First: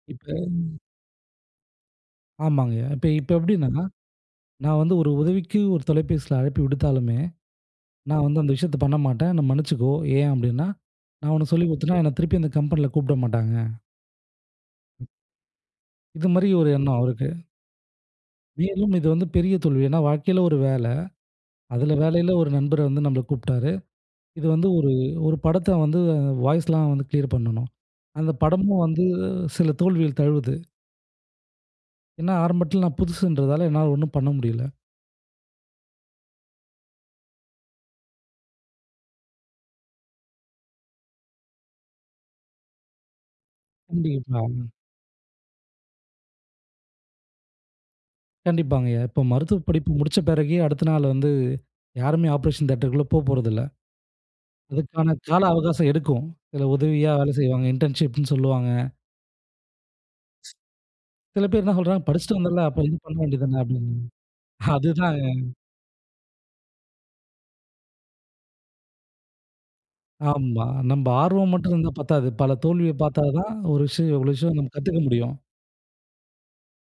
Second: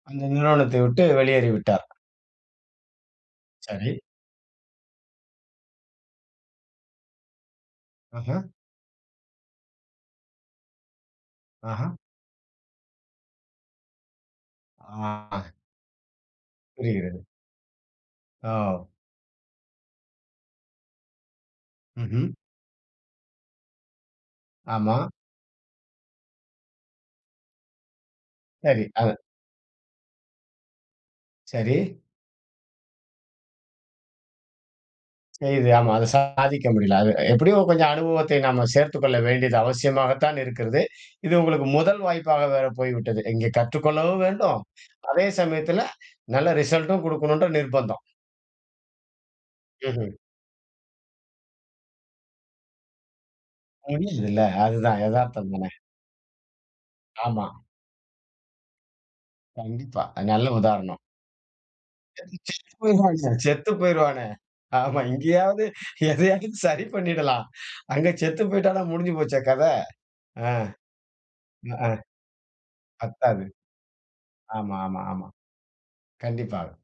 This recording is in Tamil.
அந்த இப்ப நிறுவனத்தை விட்டு வெளியேறிவிட்டார். ஆமாங்க. இப்ப இப்ப எப்டினா, சரி. நான் வந்து ஒரு உதவிக்கு ஒரு தொலைபேசில அழைப்பு விடுத்தாலுமே, "நான் ஆஹ. வந்து அந்த விஷயத்த பண்ணமாட்டேன். என்ன மன்னிச்சுக்கோ. ஏன் அப்டினா, நான் உனக்கு சொல்லிக் ஆஹ. குடுத்துட்டன்னா என்ன திருப்பி அந்த கம்பெனில கூப்ட மாட்டாங்க." ஆ. இது மாரி ஒரு எண்ணம் புரிகிறது. அவருக்கு. ஆவ். [unintelligible] இது வந்து பெரிய தோல்வி. ஏன்னா வாழ்க்கைல ஒரு வேல, அதுல ம்ஹ்ம். வேலைல ஒரு நண்பர் வந்து நம்மல கூப்ட்டாரு. இது வந்து ஒரு ஆமா. 1 படத்த வந்து வாய்ஸ்லாம் வந்து கிளியர் பண்ணனும். அந்த படமும் சரி. வந்து ஆ. சில தோல்விகள் தழுவுது. சரி. ஏன்னா, ஆரம்பட்ல நான் புதுசுன்றதால, என்னால ஒண்ணும் பண்ண முடியல. செய்து. ஆமா, அது சாதிக்க முடியல. அது எப்டியும் கொஞ்சம் அனுபவத்தை நம்ம சேர்த்துக் கொள்ள வேண்டியது அவசியமாக தான் இருக்கிறது. இது உங்களுக்கு முதல் வாய்ப்பாக வேற போயிவிட்டது. இங்கே கற்றுக்கொள்ளவும் வேண்டும். கண்டிப்பாங்க. அதே சமயத்துல நல்ல ரிசல்டும் குடுக்கணும்ன்ற நிர்பந்தம். கண்டிப்பாங்கயா. இப்ப மருத்துவப் படிப்பு ம்ஹ்ம். முடிச்ச பெறகு அடுத்த நாள் வந்து யாருமே ஆப்ரேஷன் தியேட்டர்க்கு உள்ள போப்போறதில்ல. புரியுதுல்ல. அதுதான் அதுக்கான கால எதார்த்தம் தானே. அவகாசம் எடுக்கும் சில உதவியா வேல ஆமா. செய்வாங்க இன்டர்ன்ஷிப்ன்னு சொல்லுவாங்க. கண்டிப்பா. அது நல்ல உதாரணம். சில பேரு என்ன சொல்றாங்க [unintelligible] செத்து படிச்சிட்டு வந்தல்ல, அப்ப இது பண்ண போயிருவானே, வேண்டியது தானே செத்து அப்டின்னு. போயிருவானே. ஆமா அதுதாங்க. இங்கயாவது எதையாவது சரி பண்ணிடலாம். அங்க செத்து போய்ட்டானா முடுஞ்சி போச்சே கத. ஆ, ஆமா. நம்ப ஆர்வம் மட்டும் இருந்தா ஆஹ, பத்தாது, பல தோல்விய பாத்தா பத்தாது. தான் ஒரு விஷயம், ஒரு விஷயம் நம்ம ஆமா, கத்துக்க ஆமா, ஆமா. முடியும். கண்டிப்பாக.